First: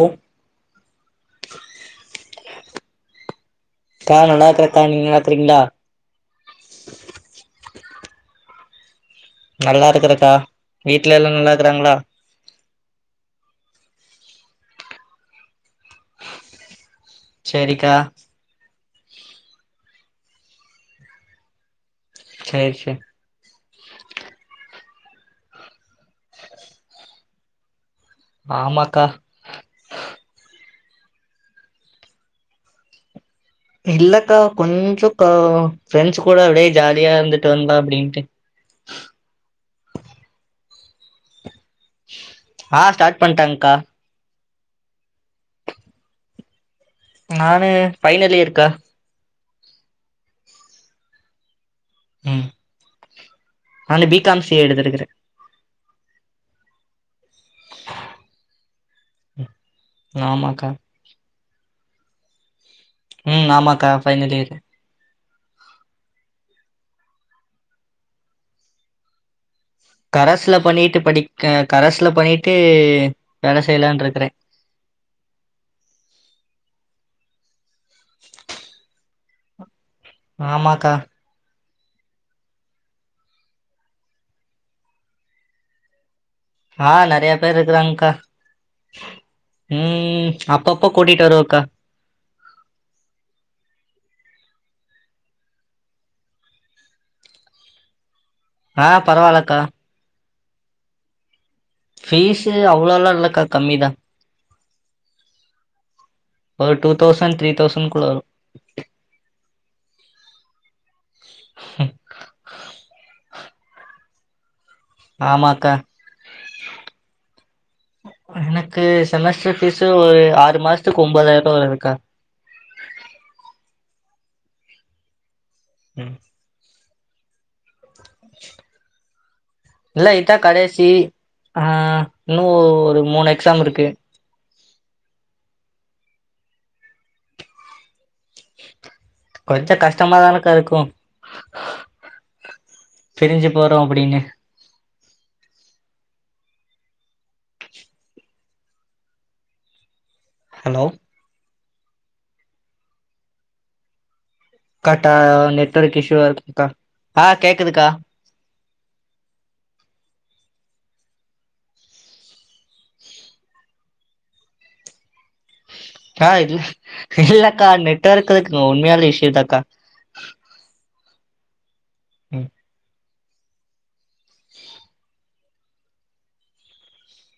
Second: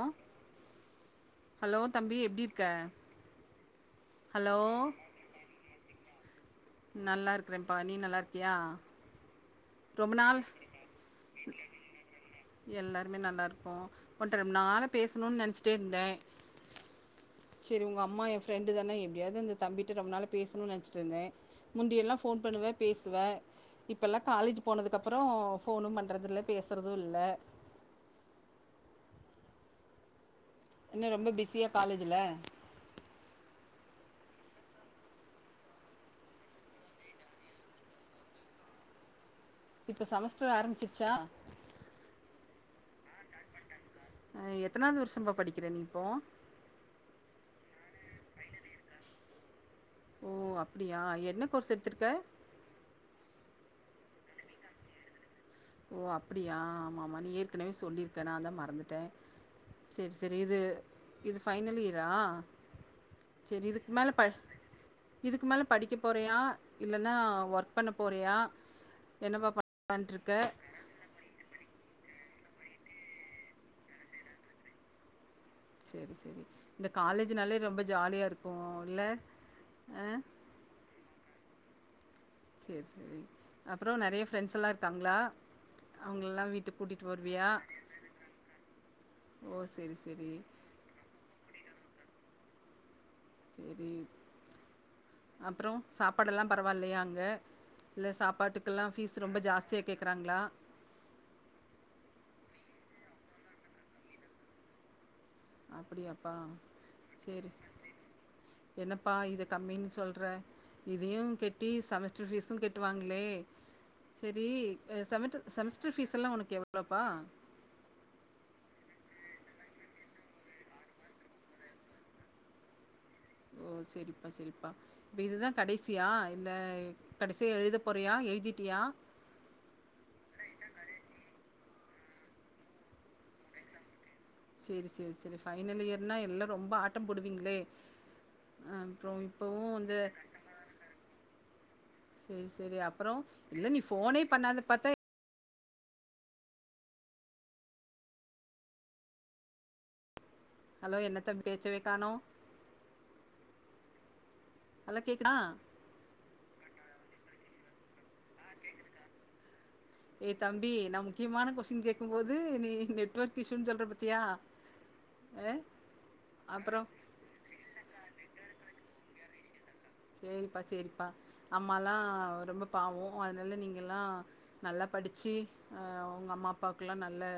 ஓ அ ஹலோ தம்பி எப்டி இருக்க கா நல்லா ஹலோ இருக்கறக்கா நீங்க நல்லாக்கறீங்களா நல்லா இருக்கறப்பா நீ நல்லா இருக்கியா நல்லா ரொம்ப இருக்குறக்கா நாள் வீட்ல எல்லா நல்லா இருக்கறாங்களா எல்லாருமே நல்லா இருக்கோ ஒன்ட ரொம்ப நாளா பேசணுன்னு நெனச்சிட்டே இருந்தே செரி சரிக்கா உங்க அம்மா என் ஃப்ரெண்டு தானே எப்டியாவது இந்த தம்பிட்ட ரொம்பநாளா பேசணும்னு நெனைச்சிட்டு இருந்தேன் முந்தியெல்லா ஃபோன் பண்ணுவ சரி சரி பேசுவ இப்பல்லா காலேஜ் போனதுக்கப்புறோ ஃபோனும் பண்றது இல்ல பேசறதூ இல்ல ஆமாக்கா என்ன ரொம்ப பிஸியா காலேஜில இல்லக்கா கொஞ்சம் கா ஃப்ரெண்ட்ஸ் கூட அப்டியே ஜாலியா இருந்துட்டு வந்தா அப்டின்ட்டு இப்ப செமஸ்டர் ஆரம்பிச்சுருச்சா ஆ ஸ்டார்ட் பண்ட்டாங்க்கா எத்தனாவது வருஷ பா படிக்கிற நீ இப்போ நானு ஃபைனல் இயர் கா ஓ அப்டியா என்ன கோர்ஸ் எடுத்திருக்க நான் பி காம் சி ஏ எடுத்துருக்கிறேன் ஓ அப்டியா ஆமா ஆமா நீ ஏற்க ஏற்கனவே சொல்லியிருக்கே நான் தான் மறந்துட்டேன் செரி செரி இது ஆமாக்கா இது ஃபைனல் இயரா ம் சரி ஆமாக்கா இதுக்கு மேலே ப ஃபைனல் இயர் இதுக்கு மேல படிக்க போறியா இல்லன்னா ஒர்க் பண்ண போறியா என்ன பா கரஸ்ல பண்ணிட்டு படி கரஸ்ல பண்ணிட்டு வேல செய்யலான்னு இருக்கற சரி சரி இந்த காலேஜ்னாலே ரொம்ப ஜாலியா இருக்கு இல்ல ஆ ஆமாக்கா செரி செரி அப்றம் நெறைய ஃப்ரெண்ட்ஸ்ல்லாம் இருக்காங்களா அவங்களல்லாம் வீட்டு ஆ நெறைய பேர் இருக்கறாங்க்கா ஓ சரி ம் சரி அப்பப்பா கூட்டிட்டு வருவேன் கா சரி அப்றோ சாப்பாடெல்லா பரவால்லையா அங்க இல்ல சாப்பாட்டு ஆ அங்கலாம் பீஸ் ரொம்ப பரவால்லக்கா ஜாஸ்தியாக கேக்றாங்களா ஃபீஸ் அவ்வளோலா இல்லக்கா கம்மி தா அப்படியாப்பா ஒரு டூ தௌசண்ட் சரி த்ரீ தௌசண்ட் குள்ள வரு என்னப்பா இத கம்மின்னு சொல்ற இதையும் கெட்டி செமஸ்டர் ஃபீஸும் கெட்டுவாங்களே செரி செமட்ட ஆமாக்கா செமஸ்டர் ஃபீஸ்லா உனக்கு எவ்ளோப்பா எனக்கு செமஸ்டர் ஃபீஸு ஒரு ஆறு மாசத்துக்கு ஒன்பதாயிருவா வரு க்கா ஓ செரிப்பா செரிப்பா இப்ப இதுதான் கடைசியா ம் இந்த கடைசியா எழுத போறியா எழுதிட்டியா இல்ல இதா கடைசி ஆ இன்னு ஒரு மூணு எக்ஸாம் இருக்கு செரி செரி செரி ஃபைனல் இயர்னா எல்லாம் ரொம்ப ஆட்டம் போடுவீங்களே அய்ம்ப்ரோவிங் கொஞ்சம் கஷ்டமாதானேக்கா இருக்கும் சேரி சேரி அப்றோ இல்ல நீ அப்டின்னு ஃபோனே பண்ணாத பாத்தா ஹலோ என்னத்த பேச்சவே கானோ டாட்டா நெட்ஒர்க் இஷீவா இருக்குங்கா ஆ கேக்குது கா ஆ கேக்குதுக்கா ஏ தம்பி நா முக்கியமான கொஸ்டின் கேட்கும்போது நீ நெட்ஒர்க் இஷுன்னு சொல்ற பாத்தியா அ ஆ இல் அப்புறோ இல்லக்கா நெட்வர்க்கு உண்மயாலே இஷீதாக்கா சேரிப்பா சேரிப்பா அம்மாலா ம் ரொம்ப பாவோ அதனால நீங்கல்லா நல்லா படிச்சி அ உங்க அம்மா அப்பாவுக்குல்லா நல்ல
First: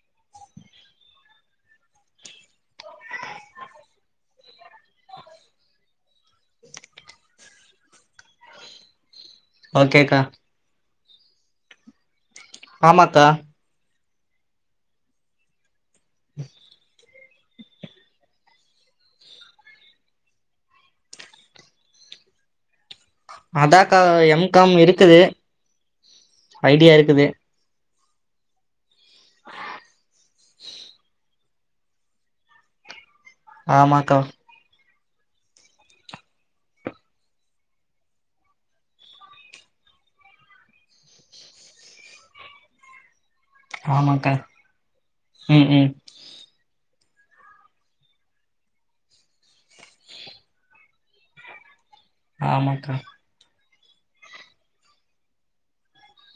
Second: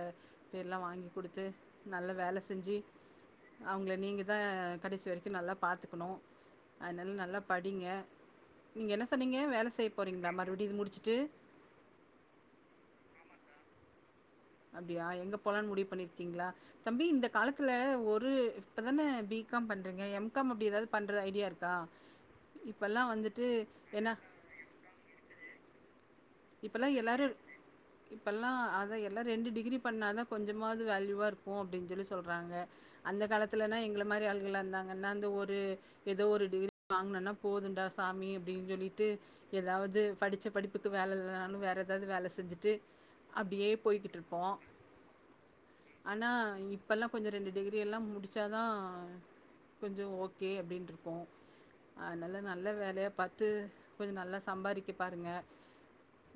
பேர்லா வாங்கி குடுத்து நல்லா வேல செஞ்சி அவுங்கள நீங்க தா கடைசி வரைக்கோ நல்லா பாத்துக்கணோ அதனா நல்லாப் படிங்க நீங்க என்ன சொன்னீங்க வேல செய்ய ஓகேக்கா போறீங்ளா மறுபடியு இது முடிச்சுட்டு ஆமாக்கா அப்டியா எங்க போலான் முடிவு பண்ணிருக்கீங்ளா தம்பி இந்த காலத்துல ஒரு இப்பதானே பி காம் பண்றீங்க எம் காம் அப்டி ஏதாது பண்ற ஐடியா இருக்கா இப்பல்லா வந்துட்டு அதாக்கா என்ன எம் காம் இருக்குது இப்பல்லா ஐடியா எல்லாரு இருக்குது இப்பல்லா அதா எல்லாரு ரெண்டு டிகிரி பண்ணாதா கொஞ்சமாது வேல்யூவா இருக்கோ அப்டின்னு சொல்லி சொல்றாங்க அந்த காலத்துலல்லா எங்கள ஆமாக்கா மாரி ஆளு இதுல இருந்தாங்கன்னா அந்த ஒரு ஏதோ ஒரு டிகிரி வாங்குனோனா போதுடா சாமி அப்டின் சொல்லிட்டு ஏதாவது படிச்ச படிப்புக்கு வேல இல்ல நாலு வேற ஏதாது வேல செஞ்சுட்டு அப்டியே போய்கிட்டு ஆமாக்கா இருப்போ ம் ம் ஆனா இப்போல்லா கொஞ்சோ ரெண்டு டிகிரி எல்லா முடிச்சாதா கொஞ்சோ ஓகே அப்டின்டிருக்கோ அதனால நல்ல ஆமாக்கா வேலயா பாத்து கொஞ்சோ நல்லா சம்பாரிக்க பாருங்க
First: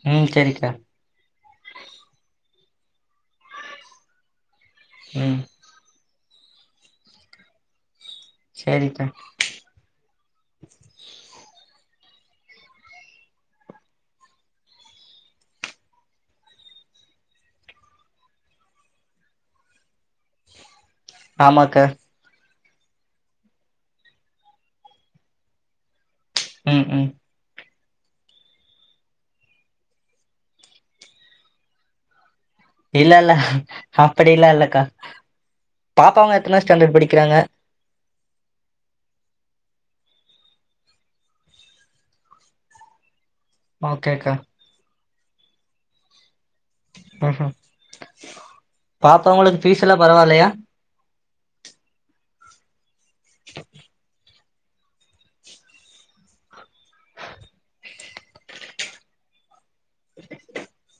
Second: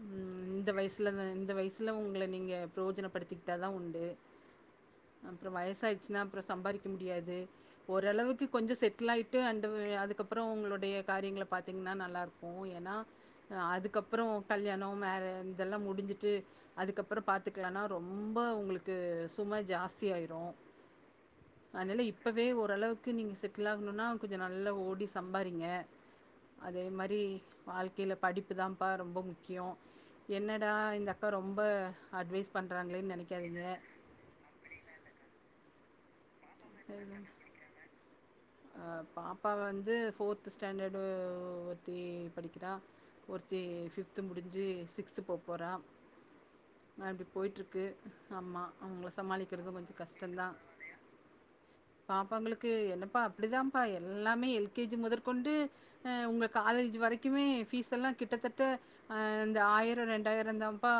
ம் இந்த வயசுலதா இந்த வயசுல ஒங்கள நீங்க ப்ரோஜனப் படுத்திகிட்டாதா உண்டு ம் அப்றோ வயசாயிடுச்சுனா அப்றோ சம்பாரிக்க முடியாது ஓரளவுக் கு கொஞ்சோ செரிக்கா செட்டில் ஆயிட்டு அண்ட அதுக்கப்பு அப்றோ உங்களுடைய காரியங்கள பாத்தீங்கன்னா நல்லாருக்கோ ஏன்னா அதுக்கப் அப்றோ கல்யாணோ மேர இதெல்லா முடிஞ்சிட்டு அதுக்கப்றோ பாத்துக்கலனா ரொம்ப உங்களுக்கு சும ஜாஸ்தி ஆயிறு ஆமாக்கா அதனால இப்பவே ஓரளவுக்கு நீங்க செட்டில் ஆகணோனா கொஞ்சோ நல்லா ஓடி சம்பாரிங்க அதே ம் ம் மாரி வாழ்க்கைல படிப்புதா பா ரொம்ப முக்கியோ என்னடா இந்த அக்கா ரொம்ப அட்வைஸ் பண்றாங்களேன்னு நெனைக்காதீங்க படிலா இல்லக்கா பாப்பாங்க எத்தன ஸ்டாண்டர்ட் படிக்கிறாங்க பாப்பா வந்து ஃபோர்து ஸ்டாண்டர்டு ஒருத்தி படிக்கிறா ஒருத்தி ஃபிஃப்த்து ஓகேக்கா முடிஞ்சி சிக்ஸ்த்து போ போறா ஆ அப்டி ம்ஹும் போயிட்ருக்கு ஆம்மா அவுங்கள பாப்பாங்களுக்கு சமாளிக்கிறது ஃபீஸ் கொஞ்சோ எல்லா பரவால்லையா கஷ்டோந்தா பாப்பாங்களுக்கு என்னப்பா அப்டிதாம்பா எல்லாமே எல் எல் கே ஜி முதற்கொண்டு அ உங்க காலேஜ் வரைக்குமே ஃபீஸ் எல்லா கிட்டத்தட்ட ஆ இந்த ஆயிரோ ரெண்டாயிரோ தா பா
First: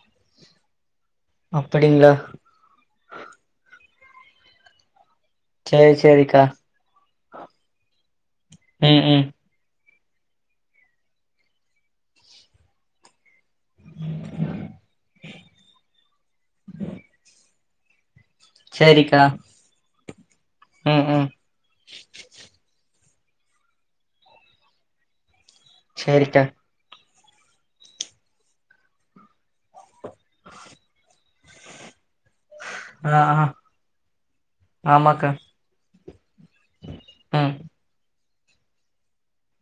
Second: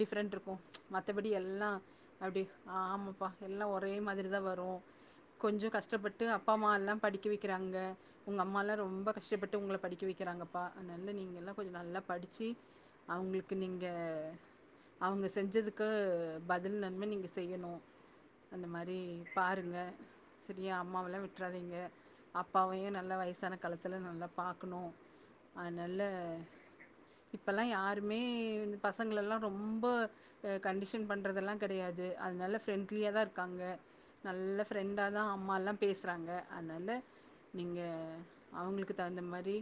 டிஃப்ரெண்ட் இருக்கோ மத்தபடி எல்லா அப்படிங்களா அப்டி ஆ ஆமாப்பா எல்லா ஒரே மாரி தா வரோ கொஞ்சோ சேரி கஷ்டப்பட்டு சேரிக்கா அப்பா அம்மாலா படிக்க வெக்குறாங்க உங்க அம்மாலா ம் ரொம்ப ம் கஷ்டப்பட் பட்டு உங்கள படிக்க வெக்கறாங்கப்பா அதனால நீங்க எல்லா கொஞ்சோ நல்லா படிச்சி அவுங்களுக்கு நீங்க அவுங்க செஞ்சதுக்கு பதில் நன்ம நீங்க செய்யணோ அந்த மாரி சேரிக்கா பாருங்க செரியா ம் அம்மாவலா ம் விட்றாதீங்க அப்பாவையு நல்ல வயசான காலத்துல நல்லா பாக்கணு அதனால சேரிக்கா இப்பல்லா யாருமே இந்த பசங்களெல்லா ரொம்ப கண்டிஷன் பண்றதெல்லாம் கெடையாது அதனால ஃபிரெண்ட் க்ளயதா ஆ ஆ இர்க்காங்க நல்ல ஃப்ரெண்டா தா ஆமாக்கா அம்மாலா பேஸ்றாங்க அதனால ம் நீங்க அவுங்குளுக்கு தகுந்த மாரி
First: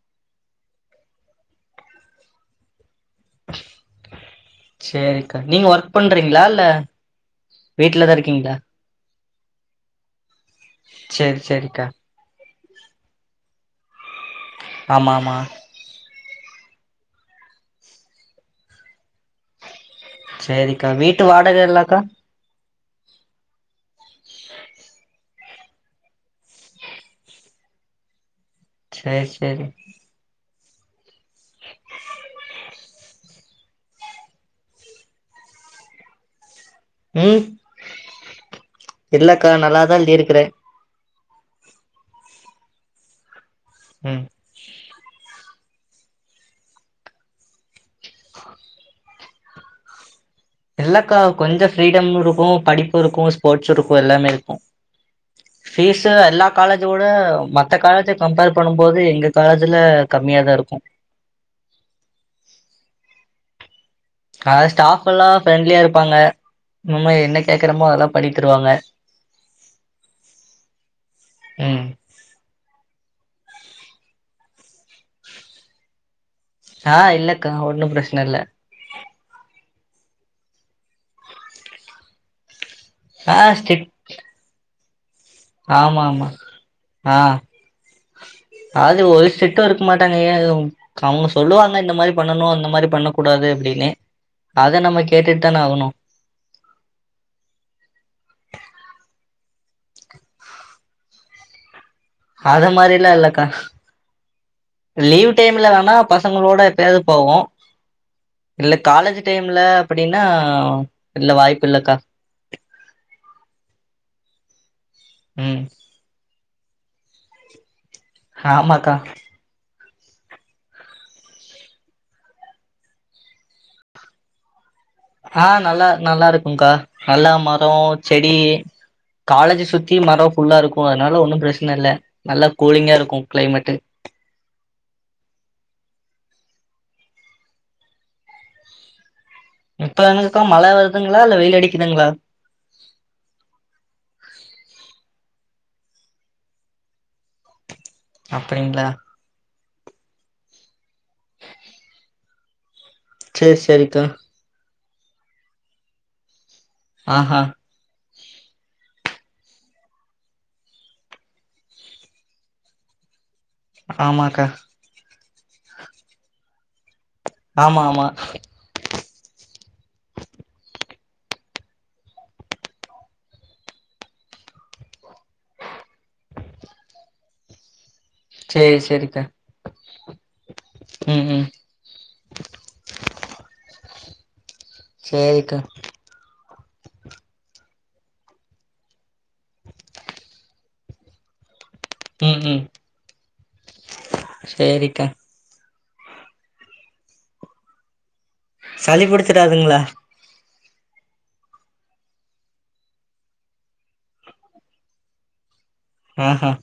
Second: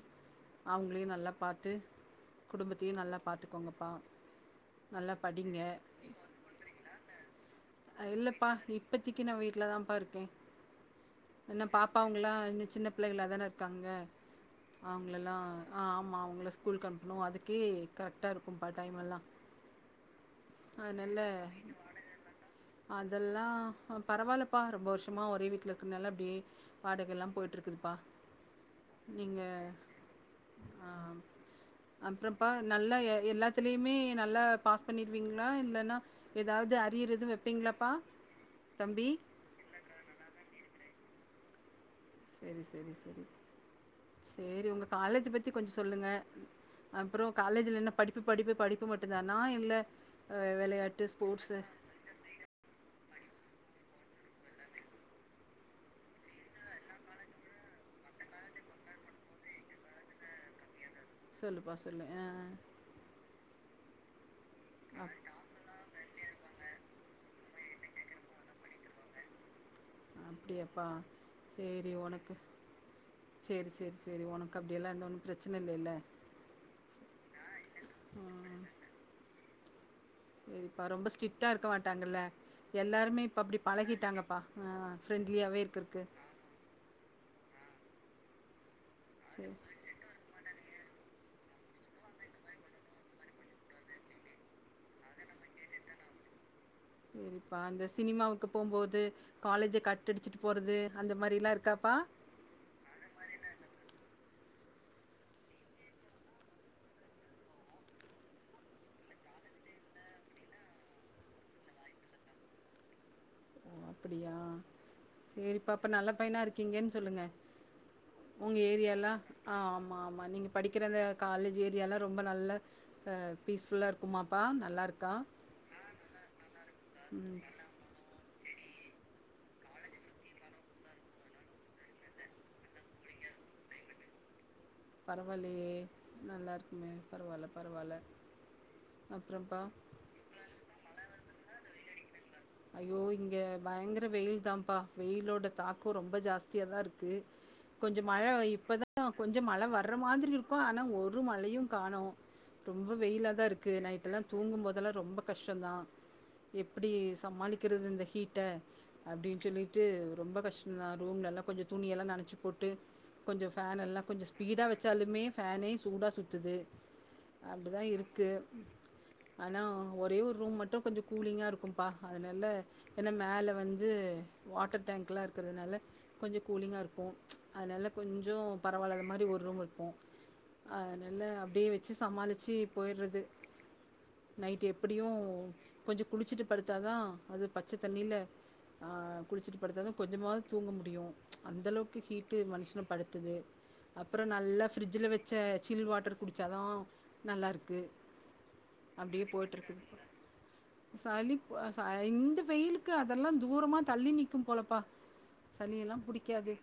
அவுங்குளியும் நல்லா பாத்து குடும்பத்தியு நல்லா பாத்துக்கோங்கப்பா நல்லா சேரிக்கா படிங்க நீங்க ஒர்க் பண்றீங்களா இல்ல வீட்லதா இல்லப்பா இருக்கீங்களா இப்பத்திக்கு நா வீட்ல தா பா இருக்கே சேரி என்ன பாப்பாவுங்களலாம் இன்னு சேரிக்கா பாப்பாவுங்களா இன்னும் சின்ன பிள்ளைகளா தான இருக்காங்க ஆமா ஆமா அவுங்களலா ஆ ஆம்மா அவுங்கள ஸ்கூலுக்கு அனுப்ணும் அதுக்கே கரெக்டா இருக்கும்ப்பா டைம் எல்லாம் செரிக்கா வீட்டு வாடக எல்லாக்கா அதெல்லா பரவால்லப்பா ரொம்ப வர்ஷமா ஒரே வீட்லருக் அன்னால அப்டே வாடகல்லா போய்ட்ருக்குதுப்பா சேரி நீங்க சேரி ஆ அம் அப்றொம்ப்பா நல்லாஎ எல்லாத்துலியுமே நல்லா பாஸ் பண்ணீர்வீங்ளா இல்லன்னா ஏதாவது அ ம் தம்பி இல்லக்கா நல்லாதான் எழுதிருக்கற செரி செரி செரி ம் செரி உங்க காலேஜ் பத்தி கொஞ்சோ சொல்லுங்க அம்ப்றோ காலேஜ்லன்ன படிப்பு படிப்பு படிப்பு மட்டு்தானா இல்ல அ வெளையாட்டு ஸ்போட்ஸு ஜம் இருக்கு படிப் இருக்கு ஸ்போட்ஸ் இருக்கு எல்லாமே இருக்கு [inaudible] ஃபீஸ்சு எல்லா காலேஜ்வுட மத்த காலேஜ்ஜ கம்பேர் பண்ணும்போது எங்க காலேஜ்ல கம்மியாக தா இருக்கும் சொல்லுப்பா சொல்லு அஆ கா ஸ்டாஃப்ஃபல்லா ஃப்ரெண்ட்லியா இருப்பாங்க நம்ம என்ன கேக்கறமோ அதெல்லா பனித்தருவாங்க அப்டியாப்பா ம் சேரி ஒனக்கு செர் செர் செரி உனக்கு அப்டியெல்லா இந்த ஒன்னு ப்ரச்சின இல்லேல்ல சா இல்லக்கா ஒன்னு ப்ரஷ்னல்ல எரிப்பா ரொம்ப ஸ்டிட்டா இருக்க வாட்டாங்கல்ல எல்லாருமே ஆ இப்ப அப்டி ஸ்டிட் பழகிட்டாங்கப்பா ஆ ஃப்ரெண்ட்லி ஆமா ஆமா ஆ அது ஒரு சேரி செட்டும் இருக்கு மா தனியா எழுதுவோம் அவுங்க சொல்லுவாங்க இந்த மாரி பண்ணணும் அந்த மாரி பண்ணக் கூடாது அப்டின்னு அத நம்ம கேட்டுட்டு தானே ஆகணும் சேரிப்பா அந்த சினிமாவுக்கு போம்போது காலேஜ்ஜ கட்ட அடிச்சிட்டு போறது அந்த மாரிலா இருக்காப்பா அதமாரிலா இல்லக்கா லீவு டைம்ல வேணா பசங்களோட எப்யாவது போவோம் இல்ல காலேஜ் டைம்ல அப்டின்னா இல்ல வாய்ப்பு இல்லக்கா ஓ அப்டியா ம் செரிப்பா அப்ப நல்ல பைனா இருக்கீங்கனு சொல்லுங்க உங்க ஆமாக்கா ஏரியால்லா ஆ ஆமா ஆமா நீங்க படிக்கிற அந்த காலேஜ் ஏரியால்ல ரொம்ப நல்ல பீஸ் ஃபுல்லா இருக்குமாப்பா நல்லாருக்கு ஆ நல்லா நல்லா இருக்கேக்கா நல்லா ம் மரோ செடி காலேஜு சுத்தி மரோ ஃபுல்லா இருக்கு அத்னால ஒன்னு ப்ரஷ்னல்ல நல்லா கூலிங்கா இருக்கு க்லைமேட்டு பரவாயில்லயே நல்லாருக்குமே பரவால்ல பரவால்ல அப்றம்ப்பா இப்ப தானங்கக்கா மழ வருதுங்களா இல்ல வெயில் அடிக்குதுங்களா ஐயோ இங்க பயங்கர வெயில் தாம்ப்பா வெயிலோட தாக்கோ ரொம்ப ஜாஸ்தியா தா இருக்கு கொஞ்சோ மழ அப்டிங்களா இப்பதா கொஞ்சோ மழ வர்ற மாதிரி இருக்கு ஆனா ஒரு மழயு காணோ ரொம்ப வெயிலா தா சேரி இருக்கு சேரிக்கா நைட்டெல்லா தூங்கு போதெல்லா ரொம்ப கஷ்டோந்தா எப்டி ஆஹா கிறது இந்த ஹீட்ட அப்டின் சொல்லிட்டு ரொம்ப கஷ்டொ தா ரூம்லெல்லா கொஞ்சொ துணியெல்லா நனச்சி போட்டு கொஞ்சொ ஃபேன் எல்லா கொஞ்சொ ஆமாக்கா ஸ்பீடா வச்சாலுமே ஃபேனே சூடா சுத்துது ஆமா அப்டிதா ஆமா இருக்கு ஆனா ஒரே ஒரு ரூம் மட்டு கொஞ்சோ கூலிங்கா இருக்கும்ப்பா அதனால ஏன்னா மேல வந்து வாட்டர் டேங்க்லா இருக்கிறதுனால கொஞ்சோ கூலிங்கா இருக்கு அதனால கொஞ்சோ சேரி பரவாயில்லாத சேரிக்கா மாதிரி ஒரு ரூம் இருக்கு அதனால ம் ம் அப்டியே வச் ச்சு சமாளிச்சு போயிட்றது நைட் எப்டியு சேரிக்கா கொஞ்சோ குளிச்சுட்டு படுத் ததா அது பச்ச தண்ணில ஆ குளிச்சிட்டு படுத்தா தான் கொஞ்சமாவது தூங்க முடியு அந்தளவுக் க்கு ஹீட்டு ம் ம் மனுஷனப் படுத்துது அப்றோ நல்லா சேரிக்கா ஃபிரிட்ஜ்ல வச் ச சில் வாட்டர் குடிச்சா தா நல்லாயிருக்கு சளி பிடிச்சிடாதுங்களா சளிப் போ ச இந்த வெயிலுக்கு அதெல்லா தூரமா தள்ளி நிக்கும் போலப்பா சளியெல்லா ஆஹா புடிக்காது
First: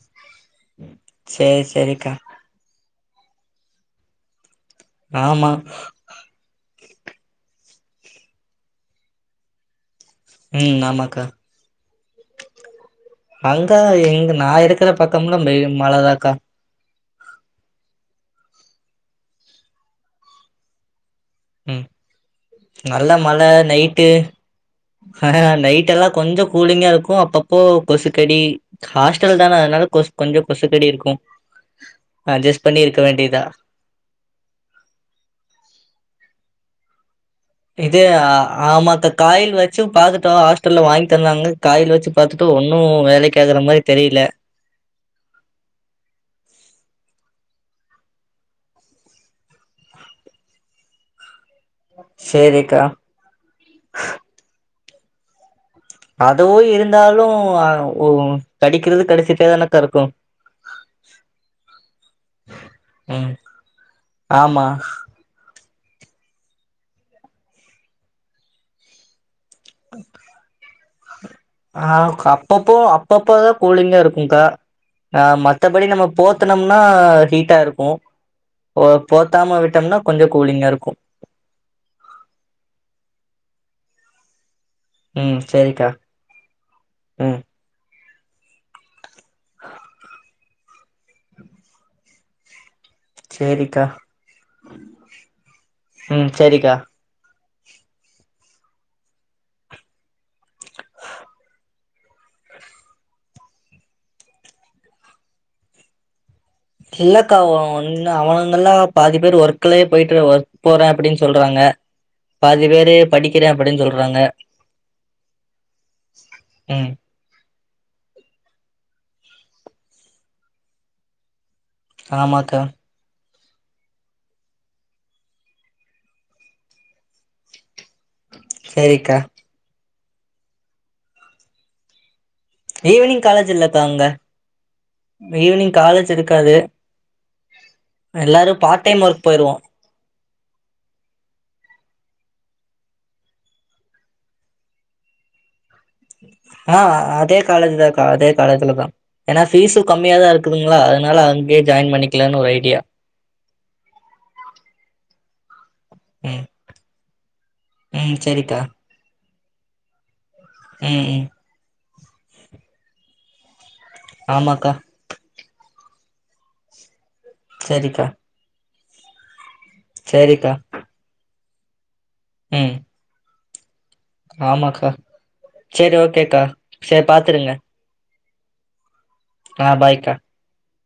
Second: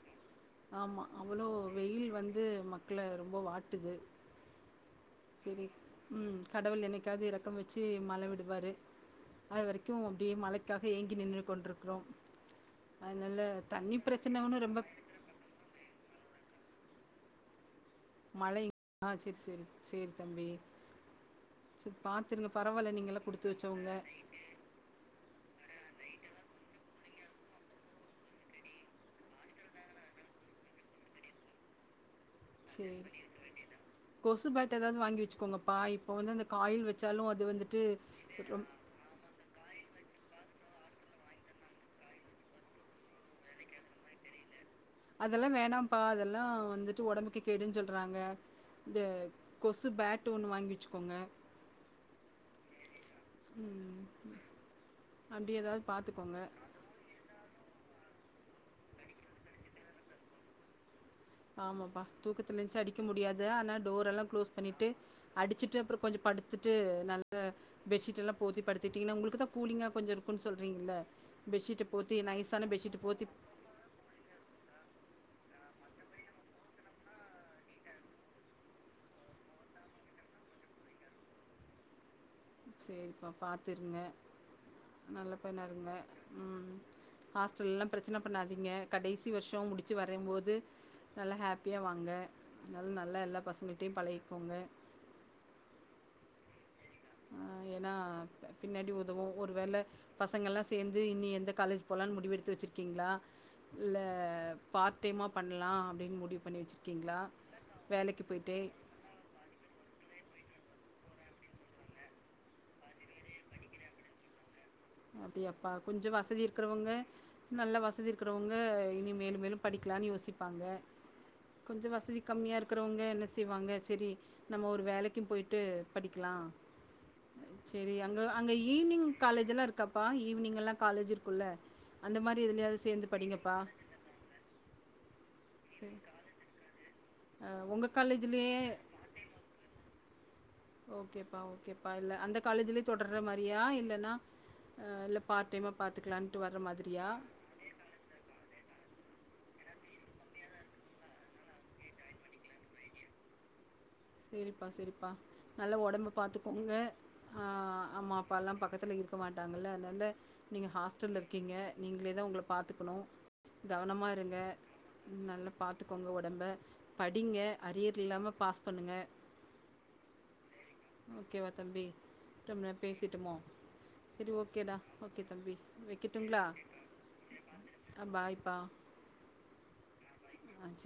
ஆமா அவ்ளோ சேரி வெயில் சேரிக்கா வந் வந்து மக்கள ரொம்ப வாட்டுது ஆமா செரி ம் கடவுள் என்னைக்காவது எரக்கம் வச்சு மழ விடுவாரு அது வரைக்கு அப்டியே மழக்காக ம் ஏங்கி ஆமாக்கா நின்னு கொண்டிருக்கறோ அங்கா இங்க நா இருக்குற பக்கம்லா டெய்லியு மழதாக்கா மழைங் ஆ சேரி சேரி சேரி தம்பி ம் சரி பாத்து இருங்க பரவாயில்ல நல்ல நீங்க எல்லா குடுத்து வச்சவுங்க ஹ ஹ நைட் எல்லா கொஞ்சோ கூலிங்கா இருக்கு அப்பப்போ கொசுக்கடி ஹாஸ்டல் தான அதனால கொஸ் கொஞ்சோ கொசுக்கடி இருக்கும் சேரி கொசு பேட்டு ஏதாவது வாங்கி வச்சுக்கோங்கப்பா இப்போ வந்து அந்த காயில் வச்சாலு அது வந்து இத அ ஆமாக்கா காயில் வச்சு பாத்துட்டோ ஹாஸ்டல்ல வாங்கித் தந்தாங்க காயில் வச்சு பார்த்துட்டு ஒன்னு வேலைக்கு ஆகுற மாதிரி தெரியல அதெல்லா வேணாம்ப்பா அதெல்லா வந்துட்டு ஒடம்புக்கு கேடுன்னு சொல்றாங்க இத கொசு பேட்டு ஒன்னு வாங்கி வச்சுக்கோங்க சேரிக்கா ம் அப்டி எதாவது அதுவு இருந்தாலு அ ஒ கடிக்கிறது கடிச்சிட்டே தானேக்கா இருக்கு ஆமாப்பா தூக்கத்துல எந்த்ருச்சு அடிக்க ம் முடியாது ஆனா டோர் எல்லா குளோஸ் ஆமா பண்ணிட்டு அடிச்சிட்டு அப்றோ கொஞ்சோ படுத்துட்டு நல்ல பெட்ஷீட்டெல்லா போத்தி படுத்துட்டிங்கன்னா உங்களுக்கு தா கூலிங்கா கொஞ்சோ இருக்குன்னு சொல்றீங்கல்ல பெட்ஷீட்ட ஆ போத்தி கா நைஸான அப்பப்போ பெட்ஷீட்ட அப்பப்ப போத்தி தா கூலிங்கா இருக்கும்க்கா ஆ மத்தபடி நம்ம போத்துனோம்னா ஹீட்டா இருக்கு ஓ போத்தாம விட்டோம்னா கொஞ்சோ கூலிங்கா இருக்கு சேரிப்பா பாத்து இருங்க நல்ல ம் பையனா சேரிக்கா இருங்க ம் ம் ஹாஸ்டல்லலா பிரச்சன பண்ணாதீங்க கடைசி வருஷொ முடிச்சு வரேம் போது நல்லா ஹாப்பியாக வாங்க அதனால நல்லா எல்லா சேரிக்கா பசங்கள்ட்டையு பழகிக்கோங்க ம் சேரிக்கா ஆ ஏன்னா பின்னாடி உதவு ஒரு வேள பசங்க எல்லா சேந்து இனி எந்த காலேஜ் போலானு முடிவெடுத்து வச்சுருக்கீங்களா ல்ல பார்ட் டைமா பண்ணலா அப்டீன்னு முடிவு பண்ணி வச்சு இல்லக்கா [unintelligible] ஓ ஒண்ணு அவனுங்கெல்லா பாதி பேர் ஒர்க்லயே போயிட்டு ஒர்க் போற அப்டீன்னு சொல்றாங்க பாதி பேர் து படிக்குற அப்டீன்னு சொல்றாங்க அப்டியாப்பா கொஞ்சோ வசதி ம் இருக்குறவுங்க நல்லா வசதி இருக்கறவங்க இனி மேலும் மேலும் படிக்கலான்னு யோசிப்பாங்க கொஞ்சோ வசதி கம்மியா ஆமாக்கா இருக்குறவங் ஏ என்ன செய்வாங்க செரி நம்ம ஒரு வேலக்கும் போய்ட்டு படிக்லா செரி அங்க அங்க ஈவினிங் சேரிக்கா காலேஜ் எல்லா இருக்காப்பா ஈவினிங் எல்லா காலேஜ் இருக்குல்ல அந்த மாரி எதுலயாது ஈவினிங் காலேஜ் இல்லக்கா அங்க ஈவினிங் சரி காலேஜ் இருக்காது உங்கள் எல்லாரு காலேஜ்லேயே பார்ட் டைம் ஒர்க் போயிருவோ ஓகேப்பா ஓகேப்பா இல்ல அந்த காலேஜ்லயே தொடர்ற மாரியா இல்லன்னா ஆ இல்ல பார்ட் டைமா பாத்துக்கலான்ட்டு வர ஆ மாதிரியா அதே காலேஜ் தா கா அதே காலேஜ்ல தா ஏன்னா ஃபீஸு கம்மியா தா இருக்குதுங்ளா அதனால அங்கேயே ஜாயின் பண்ணிக்கலான்னு ஒரு ஐடியா சேரிப்பா செரிப்பா நல்லா உடம்ப ம் பாத்துக்கோங்க ஆ அம்மா ம் அப்பல்லா சேரிக்கா பக்கத்துல இருக் மாட்டாங்கல்ல அதனால நீங்க ம் ஹாஸ்டல்ல ம் இருக்கீங்க நீங்களே தா உங்கள பாத்துக்கணு கவனமா இருங்க ஆமாக்கா ம் நல்லா பாத்துக்கோங்க ஒடம்ப படிங்க அரியர் இல்லாம பாஸ் பண்ணுங்க சேரி கா ஓகேவா தம்பி ம் ரொம்பநேர் பேசீட்டமோ சரி ஓகேடா ஆமாக்கா ஓகே தம்பி சேரி வெக்கட்டுங்களா ஓகேக்கா சேரி பாத்துருங்க ஆ பாய்பா ஆ பாய் கா ஆ சே